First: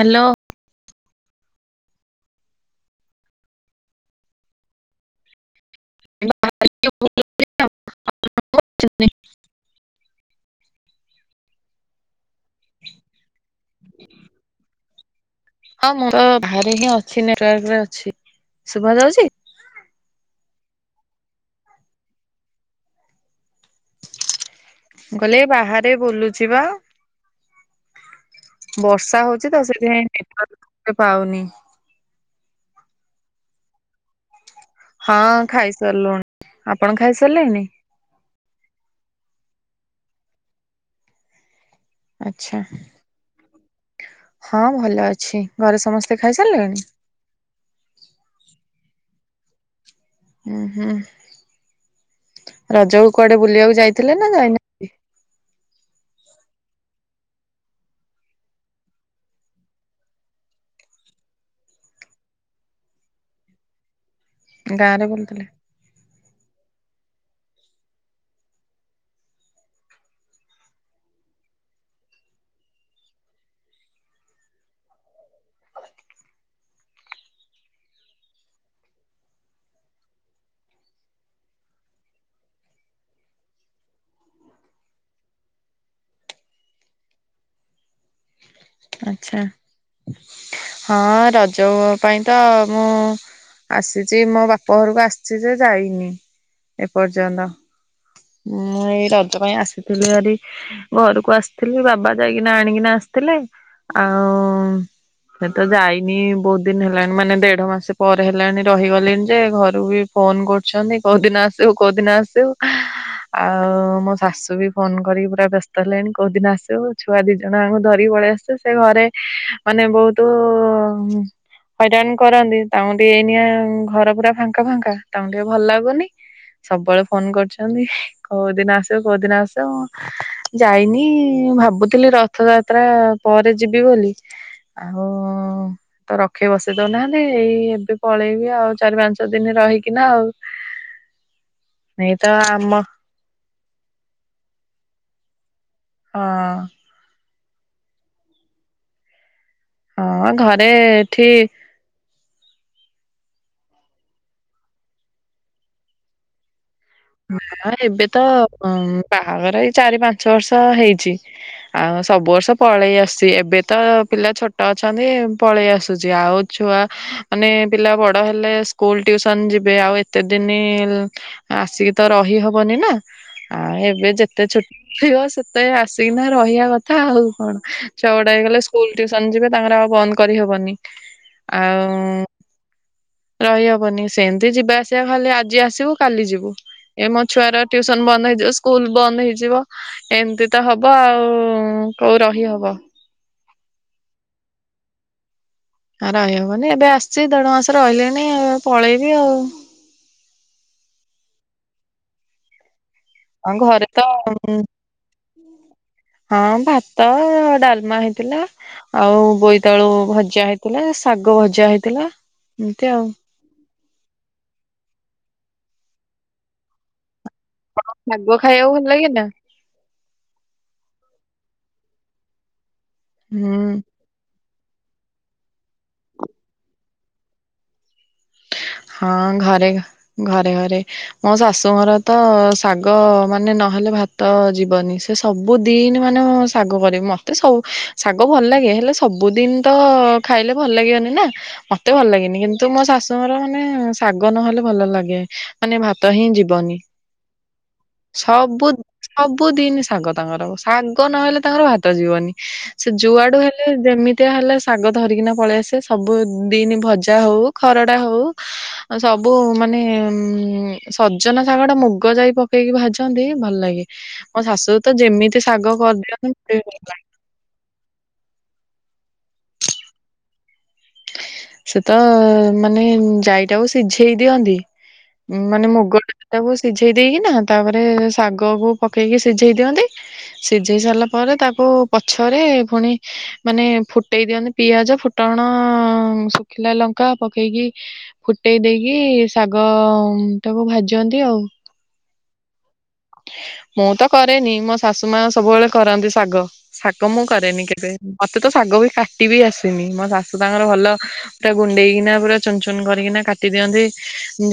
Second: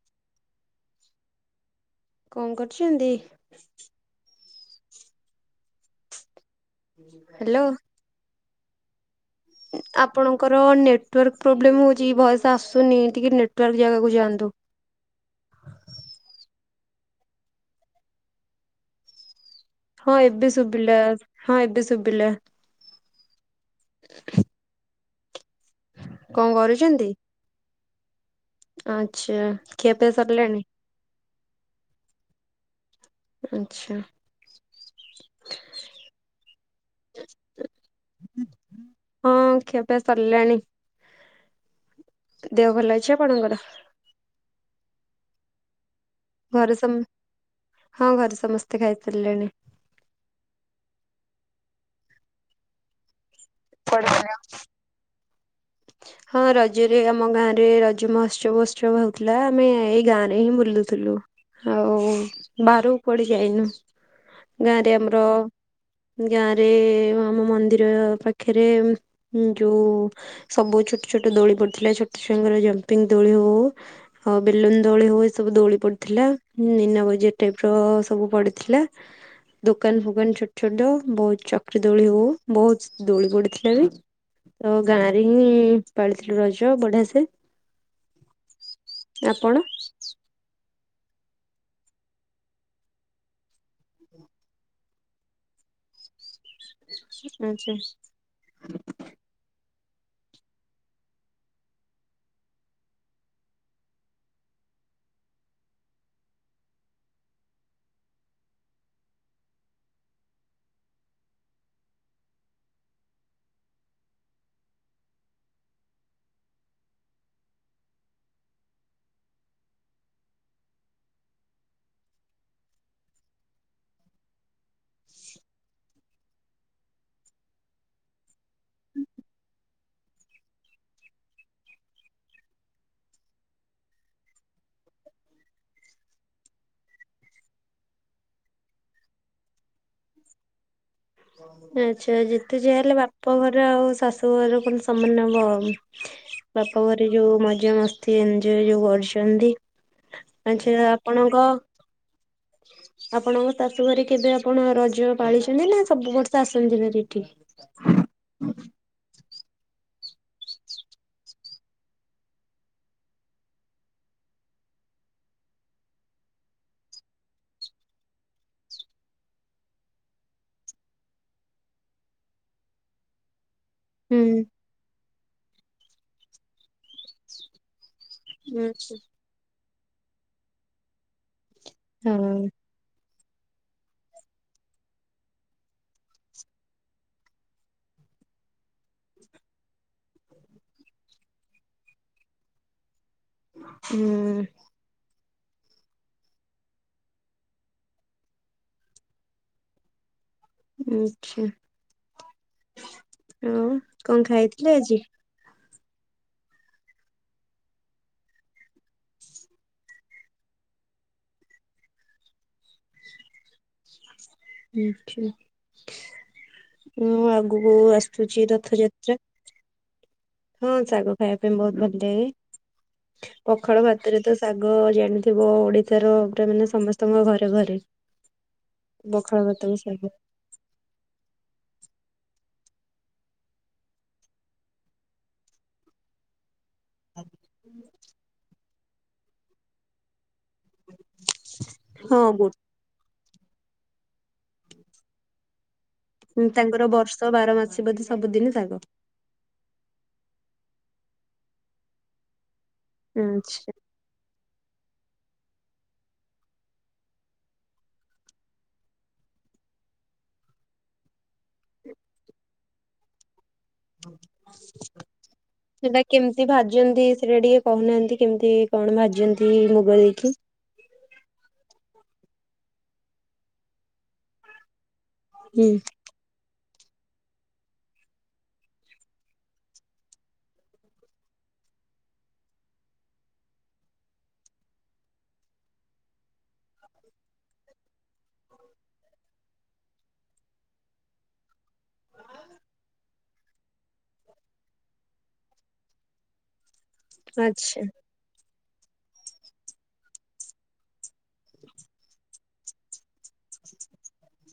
Hello. କଣ କରୁଛନ୍ତି? Hello [unintelligible] ଆପଣଙ୍କର ନେଟୱାର୍କ ପ୍ରୋବ୍ଲେମ୍ ହଉଛି ଭଏସ ଆସୁନି ଟିକେ ନେଟୱାର୍କ ଜାଗାକୁ ଯାଆନ୍ତୁ। ହଁ ମୋର ଭାରି ହିଁ ଅଛି ନେଟୱାର୍କ ରେ ଅଛି ଶୁଭା ଯାଉଛି। ହଁ ଏବେ ଶୁବିଲା ହଁ ଏବେ ଶୁବିଲା। ମୁଁ କଇଲି ଏ ବାହାରେ ବୁଲୁଛି ବା। କରୁଛନ୍ତି? ବର୍ଷା ଆଚ୍ଛା ହଉଛି ତ ସେଥିପାଇଁ ଖିଆପିଆ ସରିଲାଣି ନେଟୱାର୍କ ଟିକେ ପାଉନି। ଆଛା। ହଁ ଖାଇସାଲୁନୁ ଆପଣ ଖାଇସାରିଲେନି? ହଁ ଖିଆ ପିଆ ସଲାଣି। ଆଚ୍ଛା ଦେହ ଭଲ ଅଛି ଆପଣଙ୍କର? ହଁ ଭଲ ଅଛି ଘରେ ସମସ୍ତେ ଖାଇ ଘରେ ସାରିଲେଣି। ସମ ହଁ ଘରେ ସମସ୍ତେ ଖାଇସାଲେଣି। ଉଁ ହୁଁ ରଜକୁ କୁଆଡେ ବୁଲିବାକୁ ଯାଇଥିଲେ ନା ଯାଇନା ହଁ ରଜରେ ଆମ ଗାଁ ରେ ରଜ ମହୋତ୍ସବ ଉତ୍ସବ ହଉଥିଲା। ଆମେ ଏଇ ଗାଁ ରେ ହିଁ ବୁଲୁଥିଲୁ। ଆଉ ବାହାରକୁ କୁଆଡ଼େ ଯାଇନୁ। ଗାଁ ରେ ଆମର ଗାଁ ରେ ଆମ ମନ୍ଦିର ପାଖରେ ଯୋଉ ସବୁ ଛୋଟ ଛୋଟ ଦୋଳି ପଡିଥିଲା। ଛୋଟ ଛୁଆଙ୍କର ଜମ୍ପିଙ୍ଗ ଦୋଳି ହଉ ଆଉ ବେଲୁନ ଦୋଳି ହଉ ଏ ସବୁ ଦୋଳି ପଡିଥିଲା ନିନା ବଜାର ଟାଇପ୍ ର ସବୁ ପଡିଥିଲା। ଦୋକାନ ଫୁକାନ ଛୋଟ ଛୋଟ, ବୋହୁତ ଚକ୍ରି ଦୋଳି ହଉ ବୋହୁତ ଦୋଳି ପଡିଥିଲା ବି। ତ ଗାଁରେ ହିଁ ପାଳିଥିଲୁ ରଜ ବଢିଆ ସେ। ଆଛା, ଆପଣ? ହଁ ରଜଅ ପାଇଁ ତ ମୁଁ ଆସିଛି ମୋ ବାପା ଘରକୁ। ଆସିଚି ଯେ ଯାଇନି ଏପର୍ଯ୍ୟନ୍ତ। ଆଛା ମୁଁ ଏଇ ରଜ ପାଇଁ ଆସିଥିଲି ଭାରି ଘରକୁ ଆସିଥିଲି ବାବା ଯାଇକିନା ଆଣିକିନା ଆସିଥିଲେ। ଆଉ ସେ ତ ଯାଇନି, ବୋହୁତ ଦିନି ହେଲାଣି। ମାନେ ଦେଢ ମାସ ପରେ ହେଲାଣି ରହିଗଲିଣି ଯେ ଘରୁ ବି ଫୋନ କରୁଛନ୍ତି, କୋଉ ଦିନ ଆସିବୁ କୋଉଦିନ ଆସିବୁ। ଆଉ ମୋ ଶାଶୁ ବି ଫୋନ କରିକି ପୁରା ବ୍ୟସ୍ତ ହେଲେଣି। କୋଉଦିନ ଆସିବୁ, ଛୁଆ ଦି ଜଣ ଆଙ୍କୁ ଧରିକି ପଳେଇ ଆସିଛୁ। ସେ ଘରେ ମାନେ ବୋହୁତୁ ହଇରାଣ କରନ୍ତି, ତାଙ୍କୁ ଟିକେ ଏଇନିଆ ଘର ପୁରା ଫାଙ୍କା ଫାଙ୍କା ତାଙ୍କୁ ଟିକେ ଭଲ ଲାଗୁନି। ସବୁବେଳେ ଫୋନ କରୁଛନ୍ତି, କୋଉ ଦିନ ଆସିବୁ କୋଉ ଦିନ ଆସିବୁ। ଯାଇନି, ଭାବୁଥିଲି ରଥଯାତ୍ରା ପରେ ଯିବି ବୋଲି। ଆଉ ତ ରଖେଇ ବସେଇ ଦଉ ନାହାନ୍ତି। ଏଇ ଏବେ ପଳେଇବି ଆଉ ଚାରି ପାଞ୍ଚ ଦିନି ରହିକି ନା ଆଉ। ଏଇ ଆଛା ତ ଯେତେ ଯାହା ଆମ ହେଲେ ବାପା ଘର ଆଉ ଶାଶୁ ଘର କଣ ସମାନ ହବ ଆଉ। ହଁ ବାପା ଘରେ ଯୋଉ ମଜା ମସ୍ତି ଏଞୟ ଯୋଉ କରିଛନ୍ତି। ହଁ ଘରେ ଆଛା, ଏଠି ଆପଣଙ୍କ ଆପଣଙ୍କ ତାତୁ ଘରେ କେବେ ଆପଣ ରଜ ପାଳିଛନ୍ତି? ନା ସବୁ ବର୍ଷ ଆସନ୍ତି ଭାରି। ଏଠିକି? ନା ଏବେ ତ ବାହାଘର ଏଇ ଚାରି ପାଞ୍ଚ ବର୍ଷ ହେଇଛି। ଆଉ ସବୁ ବର୍ଷ ପଳେଇ ଆସୁଛି। ଏବେ ତ ପିଲା ଛୋଟ ଅଛନ୍ତି ପଳେଇ ଆସୁଛି ଆଉ ଛୁଆ, ମାନେ ପିଲା ବଡ ହେଲେ ସ୍କୁଲ ଟିୟୁସନ ଯିବେ ଆଉ ଏତେ ଦିନି ଆସିକି ତ ରହିହବନି ନା ଆଉ ଏବେ ହୁଁ ଯେତେ ଛୁଟିହବ ସେତେ ଆସିକିନା ରହିବା କଥା। କଥା ଆଉ କଣ। ଛୁଅ ଗୁଡା ହେଇଗଲେ, ସ୍କୁଲ ହୁଁ। ଟ୍ୟୁସନ ଯିବେ ତାଙ୍କର ଆଉ ବନ୍ଦ କରିହବନି। ଆଉ ହଁ ରହିହବନି ସେମିତି। ଯିବା ଆସିବା ଖାଲି, ଆଜି ଆସିବୁ କାଲି ଯିବୁ। ଏ ମୋ ଛୁଆର ଟିୁସନ ବନ୍ଦ ହେଇଯିବ ସ୍କୁଲ ବନ୍ଦ ହେଇଯିବ। ଏମତି ତ ହବ ଆଉ କୋଉ ରହି ହବ। ହୁଁ। ରହିହବନି, ଏବେ ଆସିଚି ଦେଢ ମାସ ରହିଲେଣି ପଳେଇବି ଆଉ। ଆଛା, ହଁ ଆଉ ଘରେ ତ କଣ ଖାଇଥିଲେ ଆଜି। ହଁ ଭାତ ଡାଲମା ହେଇଥିଲା। ଆଉ ବୋଇତାଳୁ ଭଜା ହେଇଥିଲା। ଶାଗ ଭଜା ହେଇଥିଲା, ଏମିତି ଆଉ। ଁ [inaudible] ଆଛା [unintelligible] ଆଗକୁ ଶାଗ ଆସୁଛି ଖାଇବାକୁ ଭଲ ଲାଗେ ରଥଯାତ୍ରା। ନା ହଁ ଶାଗ ଖାଇବା ପାଇଁ ବହୁତ ଭଲ ଲାଗେ। ହୁଁ। ପଖାଳ ଭାତ ସେଥିରେ ତ ଶାଗ ଜାଣିଥିବ, ଓଡିଶାର ପୁରା ମାନେ ସମସ୍ତଙ୍କ ଘରେ ଘରେ। ହଁ ପଖାଳ ଘରେ ଭାତକୁ ଶାଗ। ଘରେ ଘରେ। ମୋ ଶାଶୁଙ୍କର ତ ଶାଗ ମାନେ ନହେଲେ ଭାତ ଯିବନି। ସେ ସବୁ ଦିନ ମାନ ଶାଗ କରିବୁ ମୋତେ ସବୁ ଶାଗ ଭଲ ଲାଗେ ହେଲେ ସବୁଦିନ ତ ଖାଇଲେ ଭଲ ଲାଗିବନି ନା ମତେ ଭଲ ହଁ ଲାଗେନି। ଗୋ କିନ୍ତୁ ମୋ ଶାଶୁଙ୍କ ର ମାନେ ଶାଗ ନହେଲେ ଭଲ ଲାଗେ ମାନେ ଭାତ ହିଁ ଯିବନି। ତାଙ୍କର ବର୍ଷ ବାର ମାସି ବୋଧେ ସବୁଦିନ ସବୁ ଶାଗ। ସବୁଦିନ ଶାଗ ତାଙ୍କର ଶାଗ ନହେଲେ ତାଙ୍କର ଭାତ ଯିବନି। ସେ ଯୁଆଡୁ ଆଚ୍ଛା। ହେଲେ ଯେମିତି ଏଇଆ ହେଲେ ଶାଗ ଧରିକିନା ପଳେଇ ଆସିବେ ସବୁ ଦିନ ଭଜା ହଉ ଖରଡ଼ା ହଉ। ସବୁ ମାନେ ଉ ଉ ସଜନା ଶାଗ ଟା ମୁଗ ଯାଇ ପକେଇକି ଭାଜନ୍ତି ଭଲ ଲାଗେ। ମୋ ଶାଶୁ ତ ଯେମିତି ଶାଗ ସେଟା କେମିତି କରିଦିଅନ୍ତି ଭଲ ଭାଜନ୍ତି ଲାଗେ। ସେଟା ଟିକେ କହୁନାହାନ୍ତି କେମିତି କଣ ଭାଜନ୍ତି ମୁଗ ଯାଇ କି? ସେ ତ ମାନେ ଯାଇଟାକୁ ସିଝେଇ ଦିଅନ୍ତି ହୁଁ ମାନେ ମୁଗ ତାକୁ ସିଝେଇ ଦେଇକି ନା ତାପରେ ଶାଗ କୁ ପକେଇକି ସିଝେଇ ଦିଅନ୍ତି। ସିଝେଇ ସାରିଲା ପରେ ତାକୁ ପଛରେ ପୁଣି ମାନେ ଫୁଟେଇ ଦିଅନ୍ତି ପିଆଜ ଫୁଟଣ ଶୁଖିଲା ଲଙ୍କା ପକେଇକି। ଫୁଟେଇ ଦେଇକି ଶାଗ ଟାକୁ ଭାଜନ୍ତି ଆଉ। ମୁଁ ତ କରେନି ମୋ ଶାଶୁ ମା ସବୁବେଳେ କରନ୍ତି ଶାଗ। ଶାଗ ମୁଁ କରେନି ଆଚ୍ଛା କେବେ ମତେ ତ ଶାଗ ବି କାଟିିବି ଆସେନି। ମୋ ଶାଶୁ ତାଙ୍କର ଭଲ ସେଟା ଗୁଣ୍ଡେଇକିନା ପୁରା ଚୁନୁ ଚୁନୁ କରିକିନା କାଟି ଦିଅନ୍ତି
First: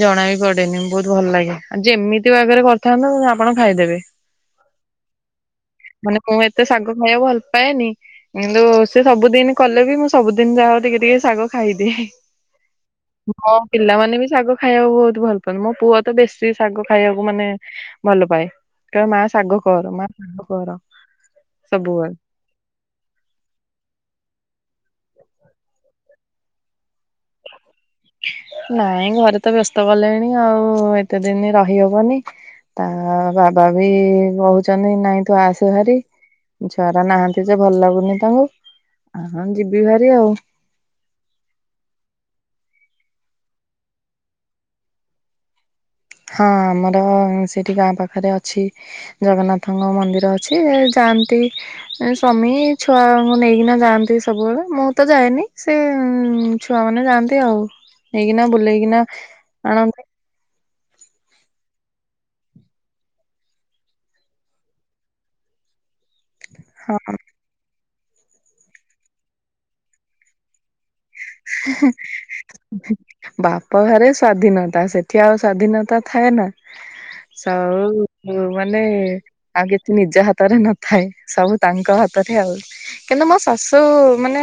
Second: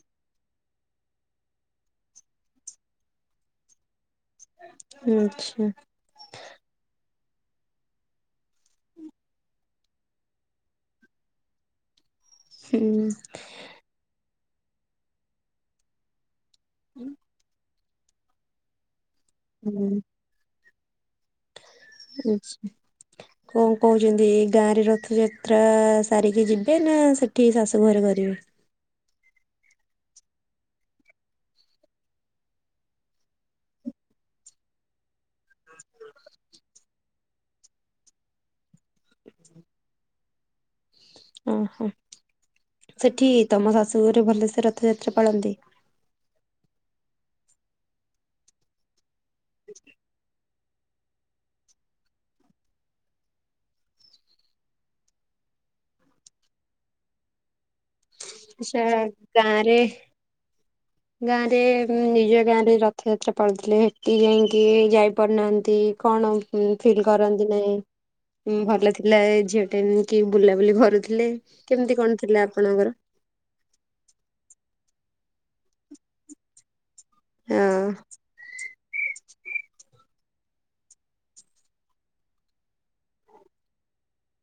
ଜଣା ବି ପଡେନି ବହୁତ ଭଲ ଲାଗେ। ଆଉ ଯେମିତି ବାଗରେ କରିଥାନ୍ତୁ ଆପଣ ଖାଇଦେବେ। ଆଛା। ମାନେ ମୁଁ ଏତେ ଶାଗ ଖାଇବାକୁ ଭଲ ପାଏନି? କିନ୍ତୁ ସେ ସବୁଦିନ କଲେ ବି ମୁଁ ସବୁଦିନ ଯା ହୋଉ ଟିକେ ଟିକେ ଶାଗ ଖାଇଦିଏ। ହୁଁ। ମୋ ପିଲାମାନେ ବି ଶାଗ ଖାଇବାକୁ ବହୁତ ଭଲ ପାଆନ୍ତି ମୋ ପୁଅ ତ ବେଶୀ ଶାଗ ଖାଇବାକୁ ମାନେ ଭଲ ପାଏ କହିବ ମା ଶାଗ ହୁଁ କର ମା ଶାଗ କର ସବୁ ବେଳେ। ଆଚ୍ଛା। କଣ କହୁଛନ୍ତି ଏଈ ଗାଁରେ ରଥଯାତ୍ରା ସାରିକି ଯିବେ ନା ସେଠି ଶାଶୁ ଘରେ କରି [unintelligible] ନାଇଁ ଘରେ ତ ବ୍ୟସ୍ତ କଲେଣି ଆଉ ଏତେ ଦିନ ରହିହବନି। ତା ବାବା ବି କହୁଛନ୍ତି ନାଇଁ ତୁ ଆସେ ଭାରି। ଛୁଆଗୁରା ନାହାନ୍ତି ଯେ ଭଲ ଲାଗୁନି ତାଙ୍କୁ ଆ ଯିବି ଭାରି ଆଉ। ଓହୋ ସେଠି ତମ ଶାଶୁଘରେ ଭଲସ ରଥଯାତ୍ରା ପାଳନ୍ତି? ହଁ ଆମର ସେଠି ଗାଁ ପାଖରେ ଅଛି ଜଗନ୍ନାଥଙ୍କ ମନ୍ଦିର। କିଛି ଯାଆନ୍ତି। ସ୍ୱାମୀ ଛୁଆଙ୍କୁ ନେଇକିନା ଯାଆନ୍ତି ସବୁବେଳେ ମୁଁ ତ ଯାଏନି। ସେ ଛୁଆ ମାନେ ଯାଆନ୍ତି ଆଉ ହେଇକିନା ସେ ବୁଲେଇକିନା ଗାଁରେ ଆଣନ୍ତି। ଗାଁରେ ନିଜ ଗାଁରେ ରଥଯାତ୍ରା ପାଳୁ ଥିଲେ ସେଠି ଯାଇକି ଯାଇପାରୁନାହାନ୍ତି। କଣ? ହଁ ଫିଲ୍ କରନ୍ତି ନାଇଁ ଭଲ ଥିଲା ଝିଅ ଟେ ଏମ୍ କି ବୁଲାବୁଲି କରୁ ଥିଲେ କେମିତି କଣ ଥିଲେ ଆପଣଙ୍କର? ବାପ ଘରେ ସ୍ଵାଧୀନତା ସେଠି ଆଉ ସ୍ଵାଧୀନତା ଥାଏ ନା। ହଁ ସଉ। ଯୋଉ ମାନେ ଆଉ କିଛି ନିଜ ହାତରେ ନଥାଏ ସବୁ ତାଙ୍କ ହାତରେ ଆଉ। କିନ୍ତୁ ମୋ ଶାଶୁ ମାନେ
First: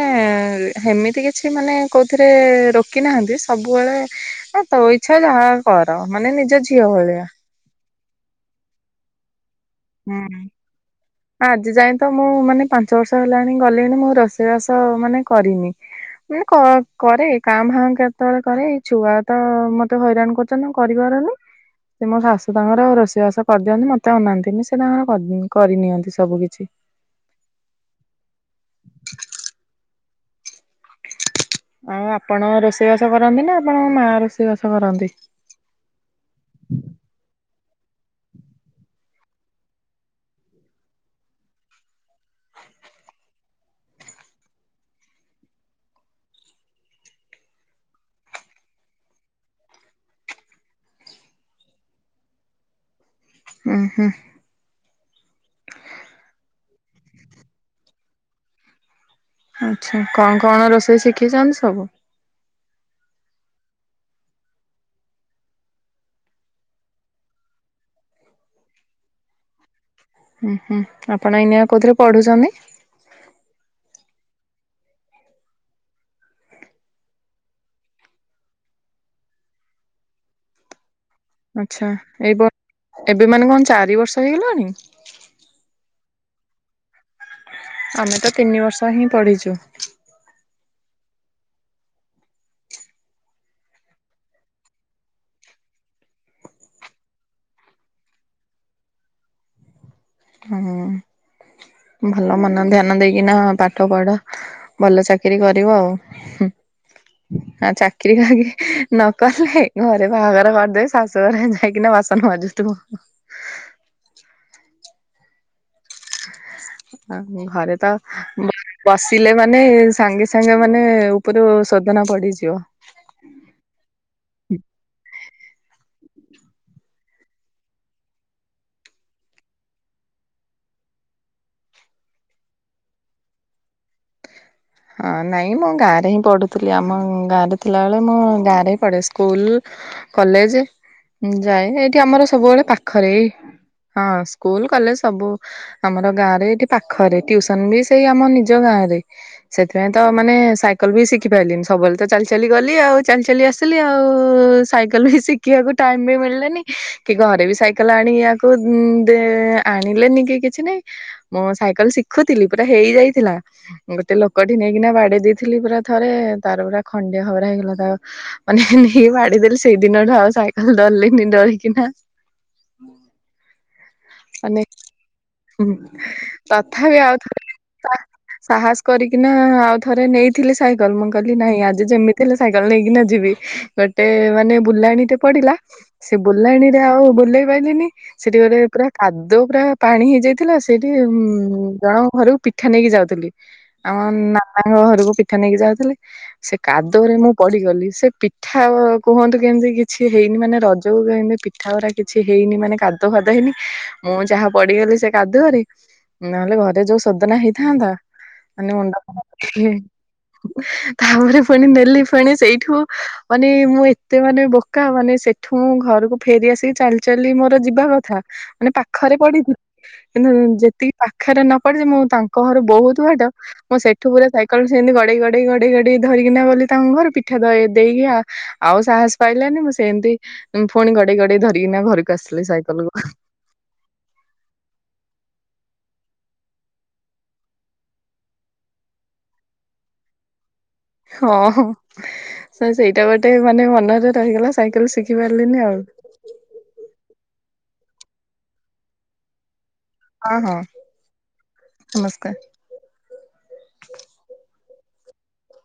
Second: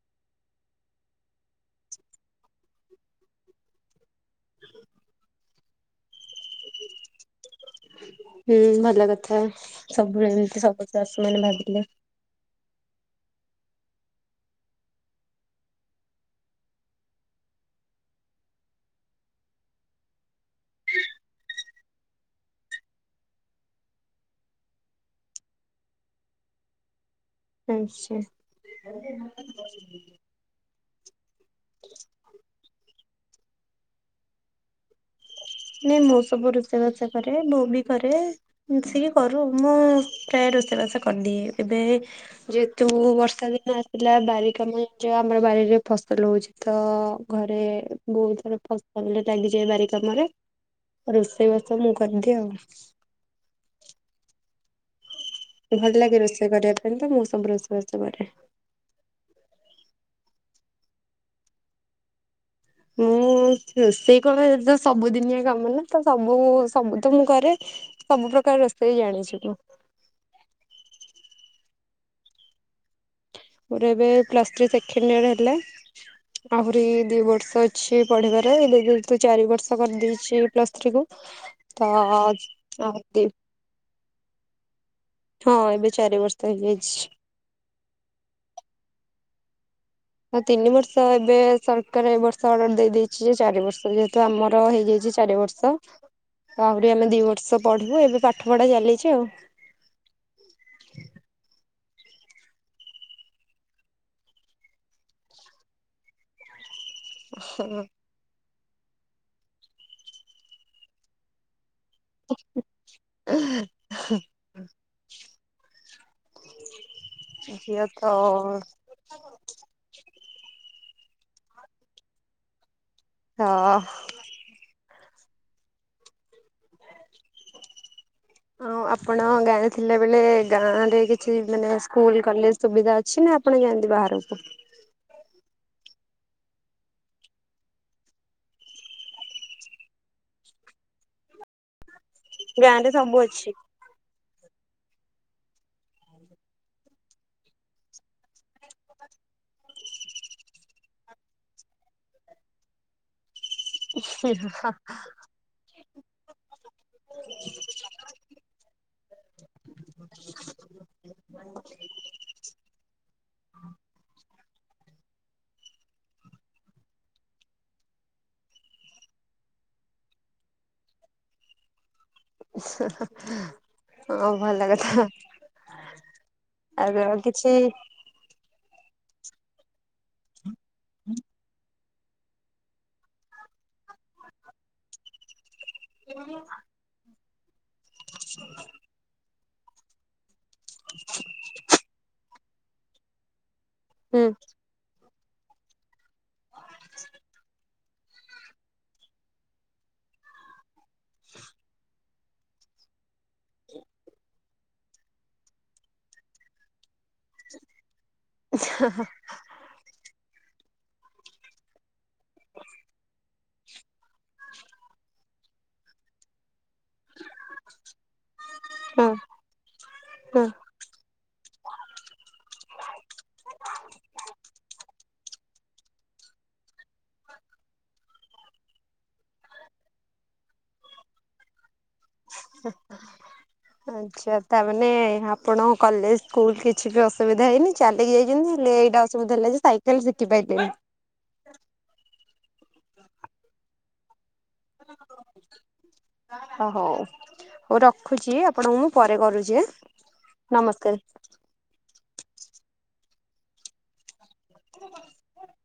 ସେମିତି କି କିଛି ମାନେ କୋଉ ଥିରେ ରୋକି ନାହାନ୍ତି ସବୁବେଳେ ଏ ତୋ ଇଚ୍ଛା ଯାହା କର ମାନେ ନିଜ ଝିଅ ଭଳିଆ। ହୁଁ ଭାଗ୍ୟ କଥା ସବୁବେଳେ ହୁଁ। ଏମତି ସବୁ ଶାଶୁ ମାନେ ଆଜି ଭାବିଲେ ଯାଏଁ ତ ମୁଁ ମାନେ ପାଞ୍ଚ ବର୍ଷ ହେଲାଣି ଗଲିଣି ମୁଁ ରୋଷେଇବାସ ମାନେ କରିନି। ମାନେ କ କରେ କାଁ ଭାଁ କେତେବେଳେ କରେ ଏଇ ଛୁଆ ତ ମତେ ହଇରାଣ କର୍ କାମ କରିପାରୁନି ସେ ମୋ ଶାଶୁ ତାଙ୍କର ରୋଷେଇବାସ କରିଦିଅନ୍ତି ମତେ ଅନାନ୍ତିନି। ସେ ତାଙ୍କର କରି ଦି କରି ନିିଅନ୍ତି ସବୁ କିଛି। ଆଚ୍ଛା। ଆଉ ଆପଣ ରୋଷେଇବାସ କରନ୍ତି ନା ଆପଣଙ୍କ ମା ରୋଷେଇ ବାସ କରନ୍ତି? ନାଇଁ ମୁଁ ସବୁ ରୋଷେଇବାସ କରେ ବୋଉ ବି କରେ। ମିଶିକି କରୁ ମୁଁ ପ୍ରାୟ ରୋଷେଇବାସ କରିଦିଏ। ଏବେ ଯେହେତୁ ବର୍ଷା ଦିନ ଆସିଲା ବାରି କାମ ହେଇଛି ଆମର ବାରିରେ ଫସଲ ହଉଛି। ତ ଘରେ ବହୁତଥର ଫସଲ ଲାଗିଯାଏ ବାରି କାମରେ। ରୋଷେଇବାସ ମୁଁ କରିଦିଏ ଅଉ। ଉଁ ହୁଁ। ଭଲ ଲାଗେ ରୋଷେଇ କରିବା ପାଇଁ ତ ମୁଁ ସବୁ ରୋଷେଇବାସ କରେ। ଆଚ୍ଛା କଣ କଣ ରୋଷେଇ ଶିଖେଇଛନ୍ତି ସବୁ? ମୁଁ ରୋଷେଇ କଣ ଏ ତ ସବୁଦିନିଆ କାମ ନା ତ ସବୁ ସବୁ ତ ମୁଁ କରେ। ସବୁ ପ୍ରକାର ରୋଷେଇ ଜାଣିଛୁ ମୁଁ। ହୁଁ ହୁଁ ଆପଣ ଏଇନିଆ କୋଉଥିରେ ପଢୁଛନ୍ତି? ମୋର ଏବେ ପ୍ଲସ୍ ଥ୍ରୀ ସେକେଣ୍ଡ ଇୟର ହେଲା। ଆହୁରି ଦି ବର୍ଷ ଅଛି ପଢିବାରେ ଏବେ ଯେହେତୁ ଚାରି ବର୍ଷ କରିଦେଇଛି ପ୍ଲସ ଥ୍ରୀ କୁ। ତ ଆଚ୍ଛା ଏଇ ବ ଏବେ ମାନେ କଣ ଚାରି ବର୍ଷ ହେଇଗଲାଣି? ହଁ, ଏବେ ଚାରି ବର୍ଷ ହେଇଯାଇଛି। ଆମେ ତ ତିନି ବର୍ଷ ହିଁ ପଢିଛୁ। ହଁ ତିନି ବର୍ଷ ଏବେ ସରକାର ଏ ବର୍ଷ ଅର୍ଡର ଦେଇ ଦେଇଛି ଯେ ଚାରି ବର୍ଷ ଯେହେତୁ ଆମର ହେଇଯାଇଛି ଚାରି ବର୍ଷ। ସ ଆହୁରି ଆମେ ଦି ବର୍ଷ ପଢିବୁ ଏବେ ପାଠ ପଢା ଚାଲିଛି ଆଉ। ହୁଁ ହୁଁ ଭଲ ମନ ଧ୍ୟାନ ଦେଇକିନା ପାଠ ପଢ। ଭଲ ଚାକିରି କରିବ ଆଉ ହୁଁ ଆଉ ଚା ଚାକିରି ବାକି ନକଲେ ଘରେ ବାହାଘର କରିଦେବେ ଶାଶୁଘରେ ଯାଇକିନା ବାସ ବାସନ ମାଜୁଥିବୁ ହୁଁ। [inaudible] ହଁ ଘରେ ତ ବସିଲେ ମାନେ ସାଙ୍ଗେ ସାଙ୍ଗେ ମାନେ ଉପରୁ ଶୋଧନା ପଡିଯିବ। ହଁ [inaudible] ହଁ ଆପଣ ଗାଁରେ ଥିଲାବେଳେ ଗାଁରେ କିଛି ମାନେ ସ୍କୁଲ କଲେଜ ସୁବିଧା ଅଛି ନା ଆ ଆପଣ ଯାଆନ୍ତି ବାହାରକୁ? ହଁ ନାଇଁ ମୁଁ ଗାଁରେ ହିଁ ପଢୁଥିଲି ଆମ ଗାଁରେ ଥିଲାବେଳେ ମୁଁ ଗାଁରେ ହିଁ ପଢେ। ସ୍କୁଲ କଲେଜ ଯାଏ ଏଠି ଆମର ସବୁବେଳେ ଗାଁ ରେ ପାଖରେ ସବୁ ଏଇ ଅଛି। ହଁ ସ୍କୁଲ କଲେଜ ସବୁ ଆମର ଗାଁରେ ଏଠି ପାଖରେ ଟ୍ୟୁସନ ବି ସେଇ ଆମ ନିଜ ଗାଁରେ ସେଥିପାଇଁ ତ ମାନେ ସାଇକେଲ ବି ଶିଖି ପାରଲିିନି ସବୁବେଳେ ତ ଚାଲି ଚାଲି ଗଲି ଆଉ। ଚାଲି ଚାଲି ଆସିଲି ଆଉ ସାଇକେଲ ବି ଶିଖିବାକୁ ଟାଇମ୍ ବି ମିଳିଲାନି କି ଘରେ ବି ସାଇକେଲ ଆଣିଆ ତୁ ଦେ ଆଣିଲେନି କି କିଛି ନାଇଁ ମୁଁ ସାଇକେଲ ଶି ଦେଖୁଥିଲି ପୁରା ହେଇଯାଇଥିଲା। [unintelligible] [unintelligible] ଲୋକଟି ନେଇକିନା ବାଡେଇ ଦେଇଥିଲି ପୁରା ଥରେ ତାର ପୁରା ଖଣ୍ଡିଆ ଖବରା ହେଇଗଲା। ତା ମାନେ ନେଇ ବାଡିଦେଲି ସେଇ ଦିନଠୁ ଆଉ ସାଇକେଲ ଡରଲିନି ଡରିକିନା। [unintelligible] ହଁ ଭଲ ମାନେ କଥା ତଥାପି ଆଉ [unintelligible] ସାହସ କରିକିନା ଆଉ ଥରେ ନେଇଥିଲି ସାଇକଲ, ମୁଁ କାଲି ନାଇଁ ଆ ଜି ଯେମିତି ହେଲେ ସାଇକେଲ ନେଇକିନା ଯିବି। ଗୋଟେ ମାନେ ବୁଲାଣ ଟେ ପଡିଲା, ସେ ବୁଲାଣୀରେ ଆଉ ବୁଲେଇ ପାରଲିନି, ସେଠି ଗେଟ ପୁରା ଖାଦୁ ଦ ପୁରା ପାଣି ହେଇଯାଇଥିଲା ସେଇଠି ଉଁ ଜଣଙ୍କ ଘରକୁ ପିଠା ନେଇକି ଯାଉଥିଲି। ହୁଁ ଆମ [unintelligible] ଘରକୁ ପିଠା ନେଇକି ଯାଉଥିଲି ସେ କାଦୁଅରେ ମୁଁ ପଡିଗଲି। ସେ ପି ପିଠା କୁହନ୍ତୁ କେମିତି କିଛି ହେଇନି, ମାନେ ରଜକୁ କେମିତି ପିଠା ଗରା କିଛି ହେଇନି, ମାନେ କା ଦ ହେଇନି, ମୁଁ ଯାହା ପଡିଗଲି ସେ କାଦୁରେ, ନହେଲେ ଘରେ ଯୋଉ ସୋ ସଦନା ହେଇଥାନ୍ତା। [unintelligible] ତାପରେ ପୁଣି ନେଲି ପୁଣି ସେଇଠୁ ମାନେ ମୁଁ ଏତେ ମାନେ ବୋକା ମାନେ ସେଠୁ ଘରକୁ ଫେରି ଆସିକି ଚାଲି [unintelligible] ମୋର ଯିବା କଥା ମାନେ ହଁ ପାଖରେ ପଡିଥିଲନ୍ତ ହଁ। ଯେତିକି ପାଖରେ ନ ପଡିଛି, ମୁଁ ତାଙ୍କ ଘରୁ ବହୁତ ବାଟ ମଁ ସେଇଠୁ ପୁରା ସାଇକେଲ ସେମତି ଗଡେଇ ଗଡେଇ ଗଡେଇ ଗଡେଇ ଧରିକିନା ବୋଲି ତାଙ୍କ ଘରକୁ ପିଠା ଦ ଦେଇକି ଆଉ ଆଉ ସାହସ ପାଇଲାନି ମୁଁ ସେମିତି ପୁଣି ଗଡେଇ ଗଡେଇ ଧରିକିନା ଘରକୁ ଆସିଲି ସାଇକେଲ କୁ। ହଁ। ଆଚ୍ଛା ତାମାନେ ଆପଣଙ୍କ କଲେଜ ସ୍କୁଲ୍ କିଛି ବି ଅସୁବିଧା ହେଇନି ଚାଲିକି ଯାଇଛନ୍ତି। ହେଲେ ଏଇଟା ଅସୁବିଧା ହେଲା ଯେ ସାଇକେଲ ଶିଖି ପାଇଲେନୀ। ହଁ ହଁ, ସେଇଟା ଗୋଟେ ମାନେ ମନରେ ରହିଗଲା ସାଇକେଲ ଶିଖି ପାରିଲିନି ଆଉ। ଓ ହଉ ହଉ ରଖୁଛି ଆପଣଙ୍କୁ ମୁଁ ପରେ କରୁଛି ଆଁ? ହଁ ହଁ, ନମସ୍କାର। [unintelligible]